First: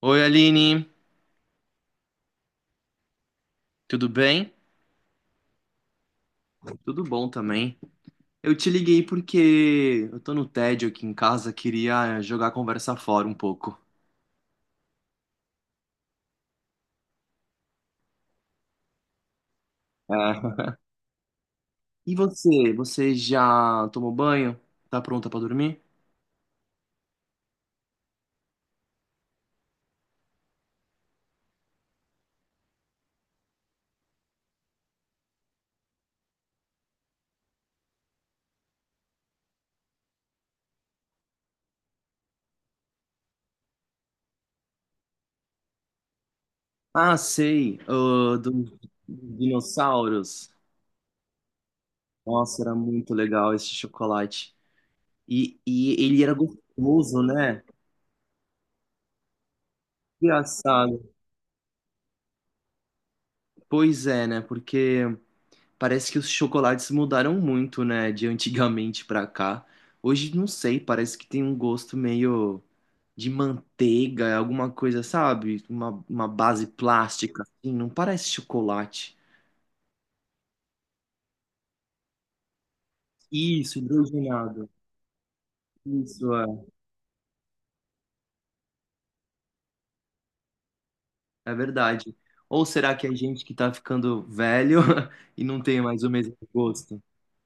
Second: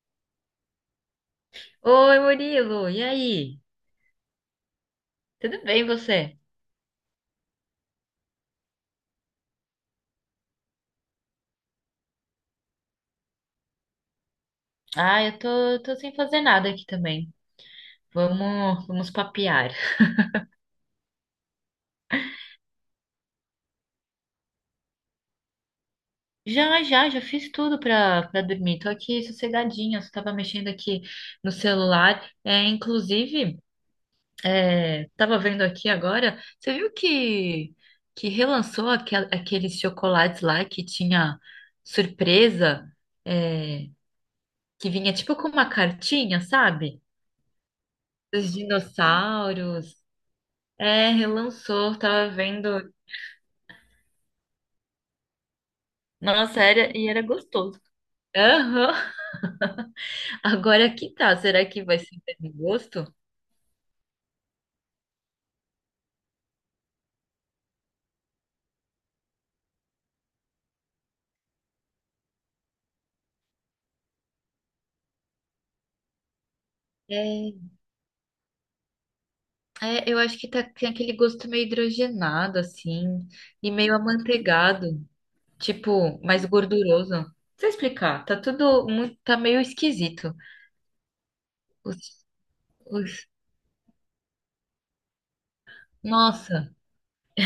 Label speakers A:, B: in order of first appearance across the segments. A: Oi, Aline,
B: Oi, Murilo, e aí?
A: tudo bem?
B: Tudo bem você?
A: Tudo bom também. Eu te liguei porque eu tô no tédio aqui em casa, queria jogar a conversa fora um pouco.
B: Ah, eu tô sem fazer nada aqui também. Vamos papear.
A: É. E você? Você já tomou banho? Tá pronta pra dormir?
B: Já fiz tudo pra dormir. Tô aqui sossegadinha, só tava mexendo aqui no celular. Tava vendo aqui agora, você viu que relançou aqueles chocolates lá que tinha surpresa, é, que vinha tipo com uma cartinha, sabe?
A: Ah, sei, ah,
B: Dos
A: dos
B: dinossauros.
A: dinossauros.
B: É, relançou, tava
A: Nossa, era
B: vendo.
A: muito legal esse chocolate. E ele era
B: Nossa, era, e
A: gostoso,
B: era
A: né?
B: gostoso. Aham. Agora
A: Engraçado.
B: que tá, será que vai ser o mesmo gosto?
A: Pois é, né? Porque parece que os chocolates mudaram muito, né, de antigamente pra cá. Hoje, não sei, parece que tem um gosto meio de manteiga, alguma coisa, sabe? Uma base plástica,
B: É,
A: assim, não parece chocolate.
B: eu acho que tá, tem aquele gosto meio hidrogenado, assim, e
A: Isso,
B: meio
A: hidrogenado.
B: amanteigado, tipo,
A: Isso,
B: mais
A: é,
B: gorduroso. Não sei explicar, tá tudo muito, tá meio esquisito.
A: é
B: Os,
A: verdade. Ou será que
B: os,
A: é gente que tá ficando velho e não tem mais o mesmo
B: nossa.
A: gosto?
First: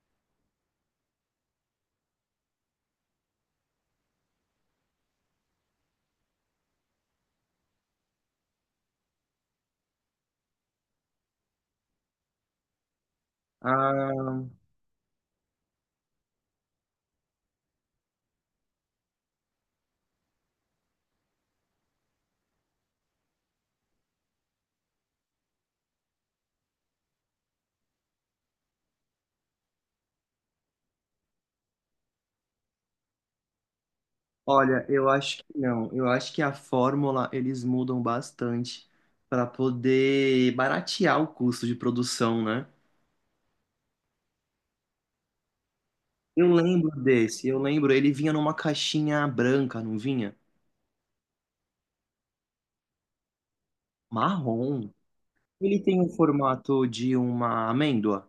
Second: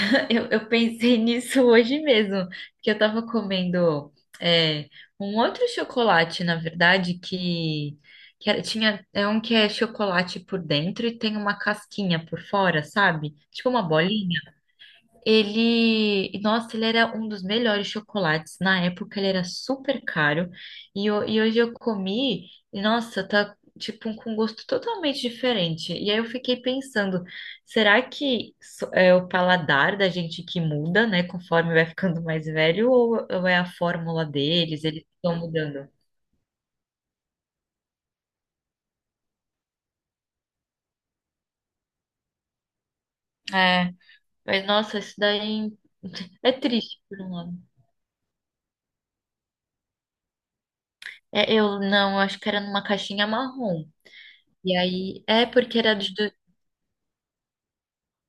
B: Eu pensei nisso hoje mesmo, que eu tava comendo é, um outro chocolate, na verdade, que tinha, é um que é chocolate por dentro e tem uma casquinha por fora, sabe? Tipo uma
A: Ah,
B: bolinha. Ele, nossa, ele era um dos melhores chocolates. Na época ele era super caro e e hoje eu comi e nossa, tá tipo um, com um gosto totalmente diferente. E aí eu fiquei pensando, é o paladar da gente que muda, né, conforme vai ficando mais velho, ou é a fórmula
A: olha,
B: deles, eles
A: eu
B: estão
A: acho que
B: mudando?
A: não. Eu acho que a fórmula eles mudam bastante para poder baratear o custo de produção, né?
B: É, mas nossa, isso daí é
A: Eu lembro
B: triste por um
A: desse, eu
B: lado.
A: lembro, ele vinha numa caixinha branca, não vinha?
B: É, eu não, eu acho que era numa caixinha marrom. E
A: Marrom.
B: aí, é
A: Ele
B: porque era
A: tem o
B: de.
A: formato de uma amêndoa.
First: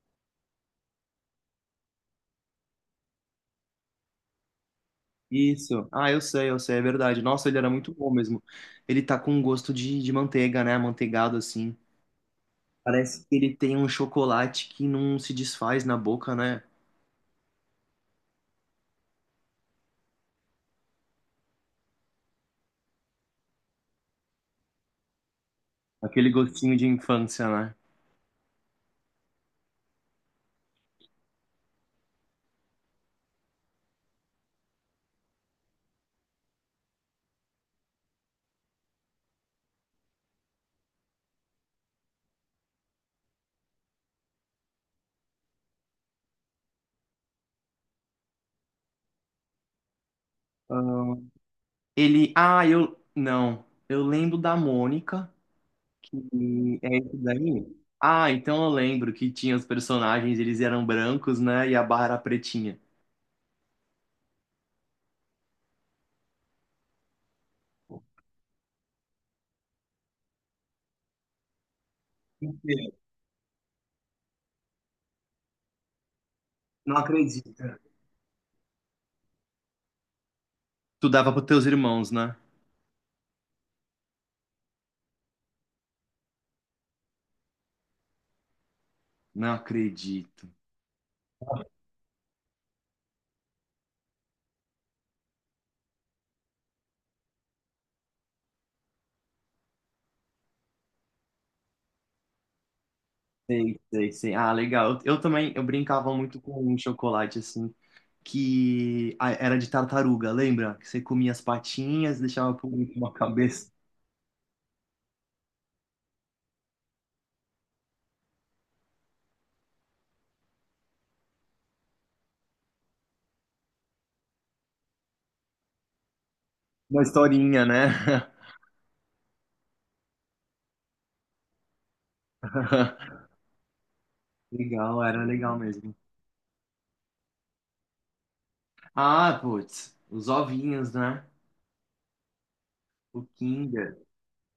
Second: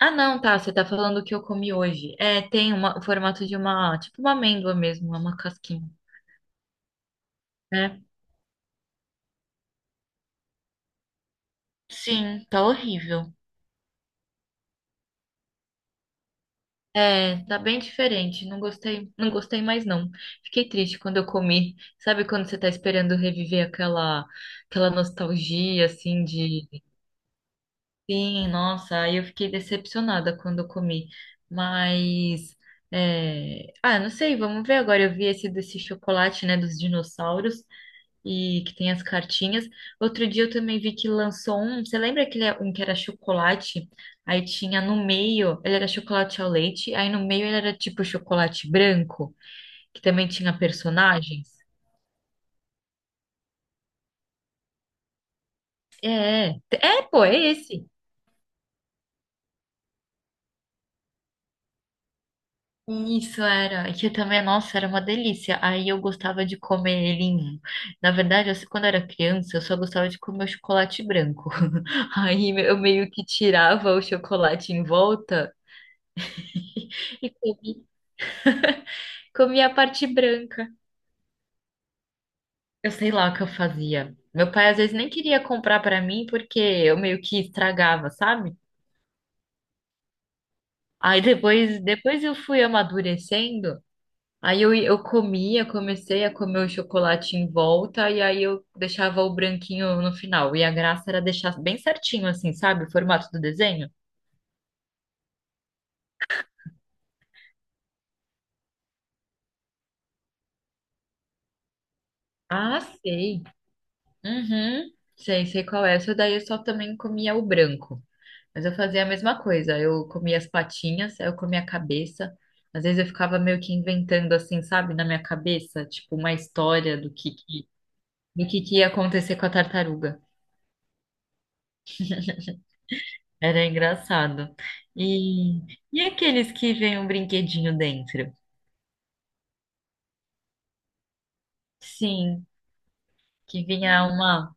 B: Ah, não, tá. Você tá falando o que eu comi hoje. É, tem uma, o formato de uma, tipo uma amêndoa mesmo, é uma casquinha,
A: Isso. Ah, eu sei, é verdade. Nossa, ele era muito
B: né?
A: bom mesmo. Ele tá com um gosto de manteiga, né? Amanteigado assim.
B: Sim, tá
A: Parece
B: horrível.
A: que ele tem um chocolate que não se desfaz na boca, né?
B: É, tá bem diferente. Não gostei, não gostei mais não. Fiquei triste quando eu comi. Sabe quando você tá esperando reviver aquela, aquela nostalgia assim
A: Aquele
B: de,
A: gostinho de infância, né?
B: sim, nossa, aí eu fiquei decepcionada quando eu comi. Mas é... Ah, não sei, vamos ver agora. Eu vi esse desse chocolate, né, dos dinossauros, e que tem as cartinhas. Outro dia eu também vi que lançou um. Você lembra aquele um que era chocolate? Aí tinha no meio, ele era chocolate ao leite, aí no meio ele era tipo chocolate branco, que também tinha personagens.
A: Ele. Ah, eu. Não. Eu lembro da Mônica,
B: É,
A: que é esse
B: Pô, é
A: daí.
B: esse.
A: Ah, então eu lembro que tinha os personagens, eles eram brancos, né? E a barra era pretinha.
B: Isso era, e que também, nossa, era uma delícia. Aí eu gostava de comer ele. Na verdade, assim, quando eu era criança, eu só gostava de comer o chocolate branco. Aí eu
A: Mentira,
B: meio que tirava o chocolate em volta
A: não
B: e
A: acredito.
B: comia. Comia a parte branca.
A: Tu dava pros teus irmãos, né?
B: Eu sei lá o que eu fazia. Meu pai às vezes nem queria comprar pra mim porque eu meio que estragava, sabe?
A: Não acredito.
B: Aí depois eu fui amadurecendo. Eu comia, comecei a comer o chocolate em volta e aí eu deixava o branquinho no final. E a graça era deixar bem certinho assim, sabe? O formato do
A: Sei,
B: desenho.
A: sei, sei. Ah, legal. Eu também, eu brincava muito com um chocolate, assim, que ah, era de tartaruga, lembra? Que você comia as patinhas, deixava por
B: Ah,
A: último a
B: sei.
A: cabeça.
B: Uhum. Sei, sei qual é. Essa daí eu só também comia o branco. Mas eu fazia a mesma coisa. Eu comia as patinhas, aí eu comia a cabeça. Às vezes eu ficava meio que inventando assim, sabe, na minha cabeça, tipo uma história
A: Uma historinha, né?
B: do que ia acontecer com a tartaruga. Era engraçado.
A: Legal, era legal
B: E
A: mesmo.
B: e aqueles que vêm um brinquedinho dentro?
A: Ah, putz, os ovinhos, né?
B: Sim,
A: O
B: que
A: Kinder.
B: vinha uma,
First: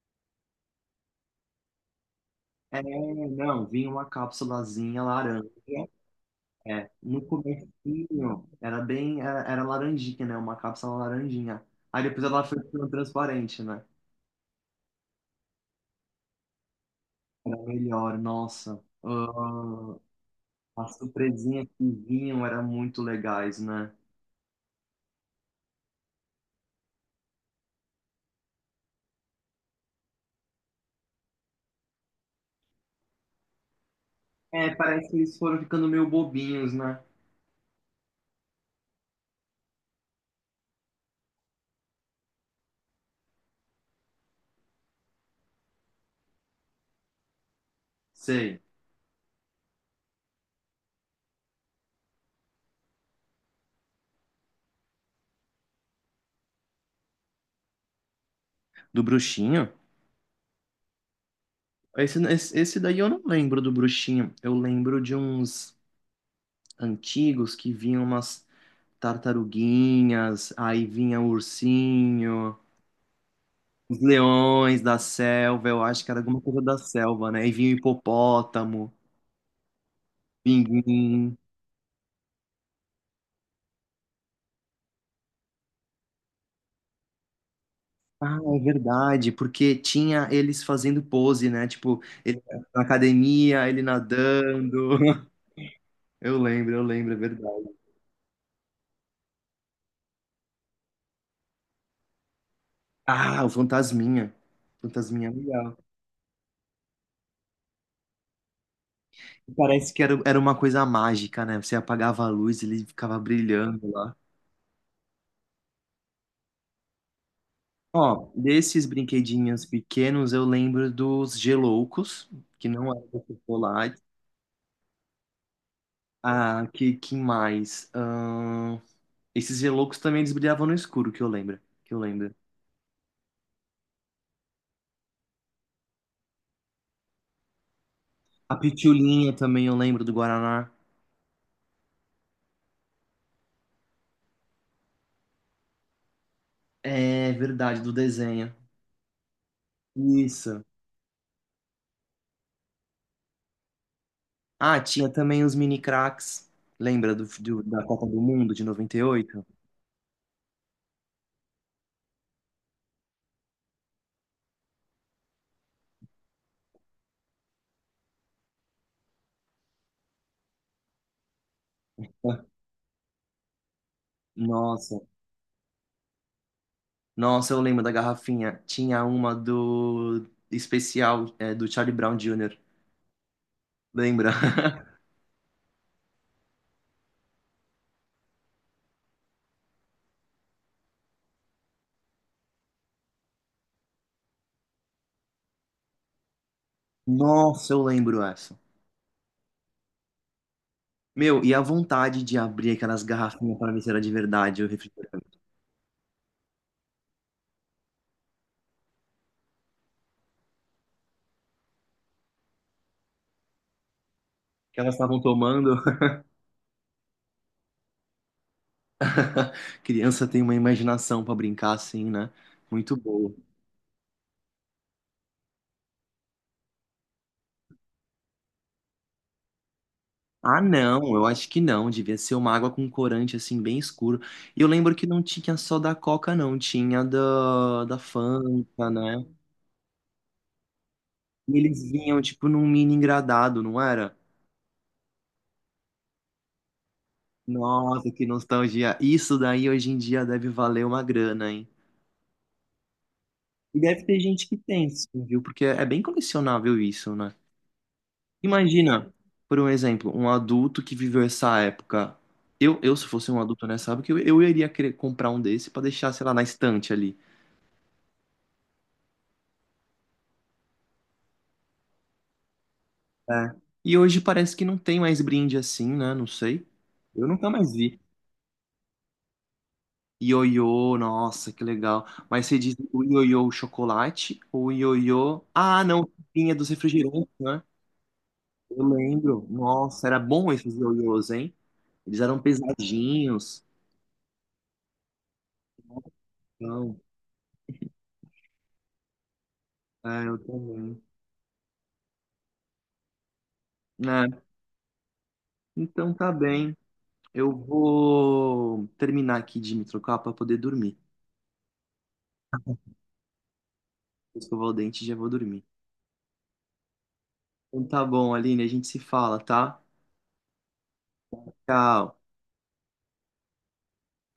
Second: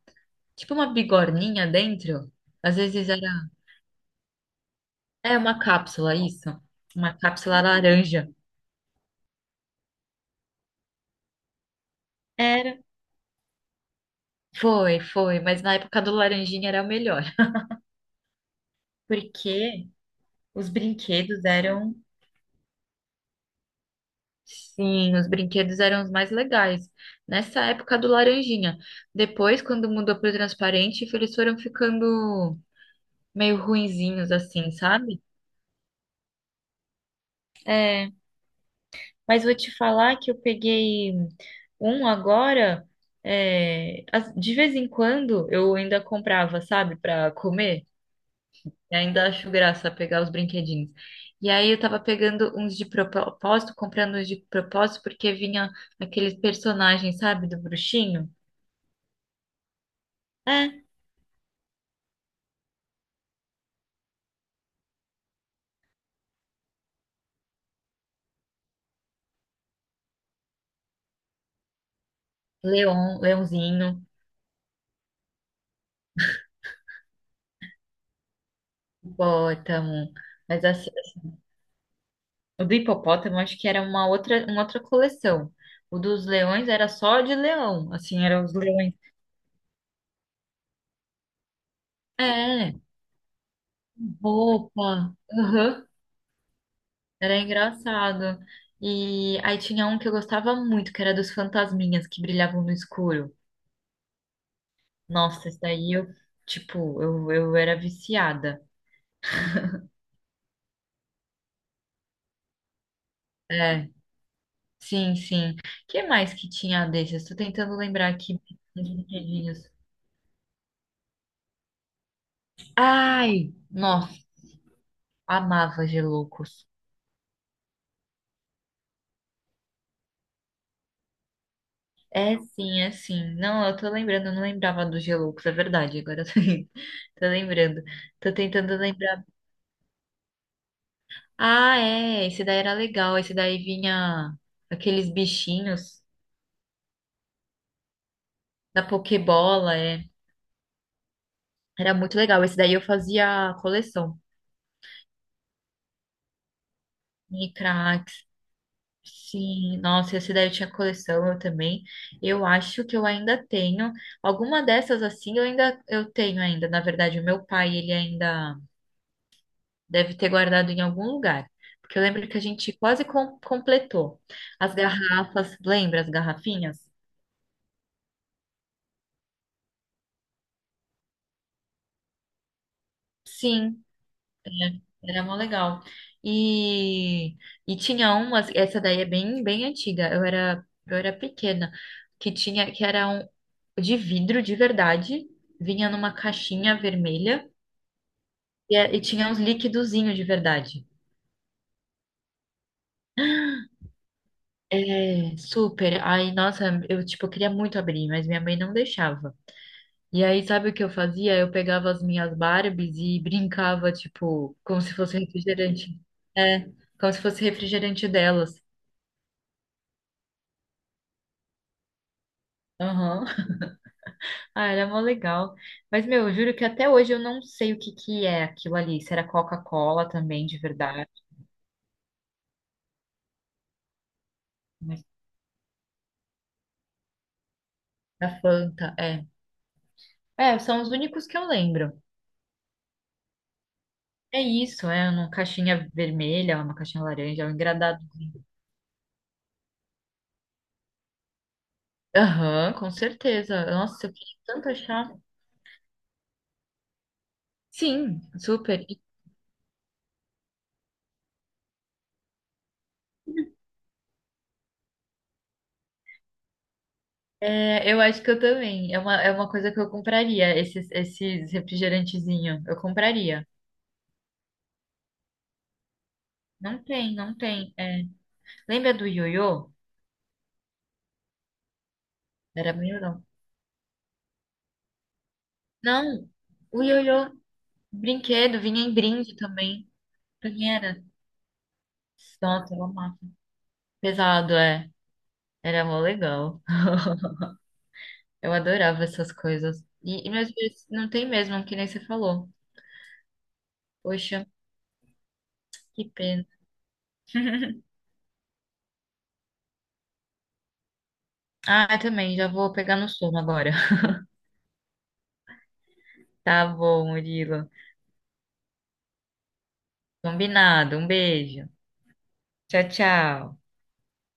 B: tipo uma bigorninha dentro. Às
A: É,
B: vezes era,
A: não, vinha uma cápsulazinha
B: é
A: laranja.
B: uma cápsula, isso.
A: É,
B: Uma
A: no
B: cápsula laranja.
A: comecinho era bem, era, era laranjinha, né? Uma cápsula laranjinha. Aí depois ela foi
B: Era.
A: ficando transparente, né?
B: Foi, foi, mas na época do laranjinha era o melhor.
A: Era melhor, nossa.
B: Porque os
A: Ah, as
B: brinquedos
A: surpresinhas que
B: eram,
A: vinham eram muito legais, né?
B: sim, os brinquedos eram os mais legais. Nessa época do laranjinha. Depois, quando mudou pro transparente, eles foram ficando meio ruinzinhos assim,
A: É, parece que
B: sabe?
A: eles foram ficando meio bobinhos, né?
B: É, mas vou te falar que eu peguei um agora, de vez em quando eu ainda comprava, sabe, para comer.
A: Sei.
B: E ainda acho graça pegar os brinquedinhos. E aí eu tava pegando uns de propósito, comprando uns de propósito, porque vinha aqueles personagens, sabe, do bruxinho?
A: Do bruxinho?
B: É.
A: Esse daí eu não lembro do bruxinho. Eu lembro de uns antigos que vinham umas tartaruguinhas, aí vinha o ursinho,
B: Leão,
A: os
B: leãozinho,
A: leões da selva, eu acho que era alguma coisa da selva, né? E vinha o hipopótamo,
B: hipopótamo. Mas assim,
A: pinguim.
B: assim, o do hipopótamo acho que era uma outra coleção. O dos leões era só de leão, assim,
A: Ah,
B: eram os
A: é
B: leões.
A: verdade, porque tinha eles fazendo pose, né? Tipo, ele
B: É,
A: na academia, ele nadando.
B: roupa. Aham.
A: Eu lembro, é
B: Era
A: verdade.
B: engraçado. E aí tinha um que eu gostava muito, que era dos fantasminhas que brilhavam no escuro.
A: Ah, o Fantasminha. Fantasminha é
B: Nossa, isso
A: legal.
B: daí eu era viciada.
A: Parece que era, era uma coisa mágica, né? Você apagava a luz, ele ficava
B: É,
A: brilhando lá.
B: sim. Que mais que tinha desses? Estou tentando lembrar
A: Ó,
B: aqui
A: desses
B: dos
A: brinquedinhos
B: brinquedinhos.
A: pequenos, eu lembro dos geloucos, que não eram
B: Ai,
A: chocolates.
B: nossa, amava Geloucos.
A: Ah, que mais? Esses geloucos também eles brilhavam no escuro, que eu lembro. Que eu lembro.
B: É sim. Não, eu tô lembrando, eu não lembrava dos Geloucos, é verdade. Agora eu tô, tô lembrando. Tô
A: A
B: tentando lembrar.
A: pitulinha também eu lembro do Guaraná.
B: Ah, é, esse daí era legal. Esse daí vinha aqueles bichinhos
A: É verdade, do desenho.
B: da Pokébola, é.
A: Isso.
B: Era muito legal. Esse daí eu fazia coleção.
A: Ah, tinha também os mini cracks. Lembra do, do- da
B: Micra,
A: Copa do Mundo de 98.
B: sim, nossa, esse daí eu tinha coleção, eu também. Eu acho que eu ainda tenho. Alguma dessas assim eu ainda eu tenho ainda. Na verdade, o meu pai, ele ainda deve ter guardado em algum lugar. Porque eu lembro que a gente completou. As
A: Nossa.
B: garrafas, lembra as garrafinhas?
A: Nossa, eu lembro da garrafinha. Tinha uma do especial, é, do Charlie Brown Jr.
B: Sim,
A: Lembra?
B: é, era mó legal. E, e tinha umas, essa daí é bem antiga. Eu era pequena, que era um de vidro de verdade, vinha numa caixinha vermelha
A: Nossa, eu lembro essa.
B: e tinha uns liquidozinhos de verdade.
A: Meu, e a vontade de abrir aquelas garrafinhas para ver se era de verdade o
B: É,
A: refrigerante.
B: super. Aí, nossa, eu tipo queria muito abrir, mas minha mãe não deixava. E aí, sabe o que eu fazia? Eu pegava as minhas Barbies e brincava, tipo, como
A: Que
B: se
A: elas
B: fosse
A: estavam tomando.
B: refrigerante. É, como se fosse refrigerante delas.
A: Criança tem uma imaginação para brincar assim, né? Muito
B: Aham.
A: boa.
B: Ah, era mó legal. Mas, meu, eu juro que até hoje eu não sei o que que é aquilo ali. Se era Coca-Cola também, de
A: Ah,
B: verdade.
A: não, eu acho que não. Devia ser uma água com corante assim, bem escuro. E eu lembro
B: Mas
A: que não tinha só da Coca, não. Tinha da, da
B: da
A: Fanta,
B: Fanta,
A: né?
B: é. É, são os únicos que eu
A: E eles
B: lembro.
A: vinham, tipo, num mini engradado, não era?
B: É isso, é uma caixinha vermelha, uma caixinha laranja, um engradado.
A: Nossa, que nostalgia. Isso daí hoje em dia deve valer uma grana, hein?
B: Aham, com certeza.
A: E deve
B: Nossa, eu
A: ter
B: queria
A: gente que
B: tanto
A: tem,
B: achar.
A: sim, viu? Porque é bem colecionável isso, né?
B: Sim, super.
A: Imagina, por um exemplo, um adulto que viveu essa época. Eu se fosse um adulto nessa época, eu iria querer comprar um desse pra deixar, sei lá, na estante ali.
B: É, eu acho que eu também. É uma coisa que eu compraria, esses refrigerantezinhos. Eu compraria.
A: É. E hoje parece que não tem mais brinde assim, né? Não sei.
B: Não tem,
A: Eu
B: não
A: nunca mais
B: tem.
A: vi.
B: É. Lembra do ioiô?
A: Ioiô, nossa, que legal. Mas você
B: Era
A: diz
B: meio.
A: o ioiô chocolate ou o ioiô... Ah, não,
B: Não,
A: vinha dos
B: o
A: refrigerantes,
B: ioiô
A: né?
B: brinquedo vinha
A: Eu
B: em brinde
A: lembro.
B: também.
A: Nossa, era
B: Pra
A: bom esses
B: quem era?
A: ioiôs, hein? Eles eram
B: Nossa, eu amava.
A: pesadinhos.
B: Pesado, é. Era mó legal.
A: Então,
B: Eu adorava essas coisas.
A: é,
B: E
A: eu
B: meus dias
A: também.
B: não tem mesmo, que nem você falou.
A: É,
B: Poxa, que
A: então tá
B: pena.
A: bem. Eu vou terminar aqui de me trocar pra poder dormir.
B: Ah, eu também, já vou pegar no sono agora.
A: Vou escovar o dente e já vou dormir.
B: Tá bom, Murilo.
A: Então tá bom, Aline, a gente se fala, tá?
B: Combinado. Um beijo.
A: Tchau.
B: Tchau, tchau.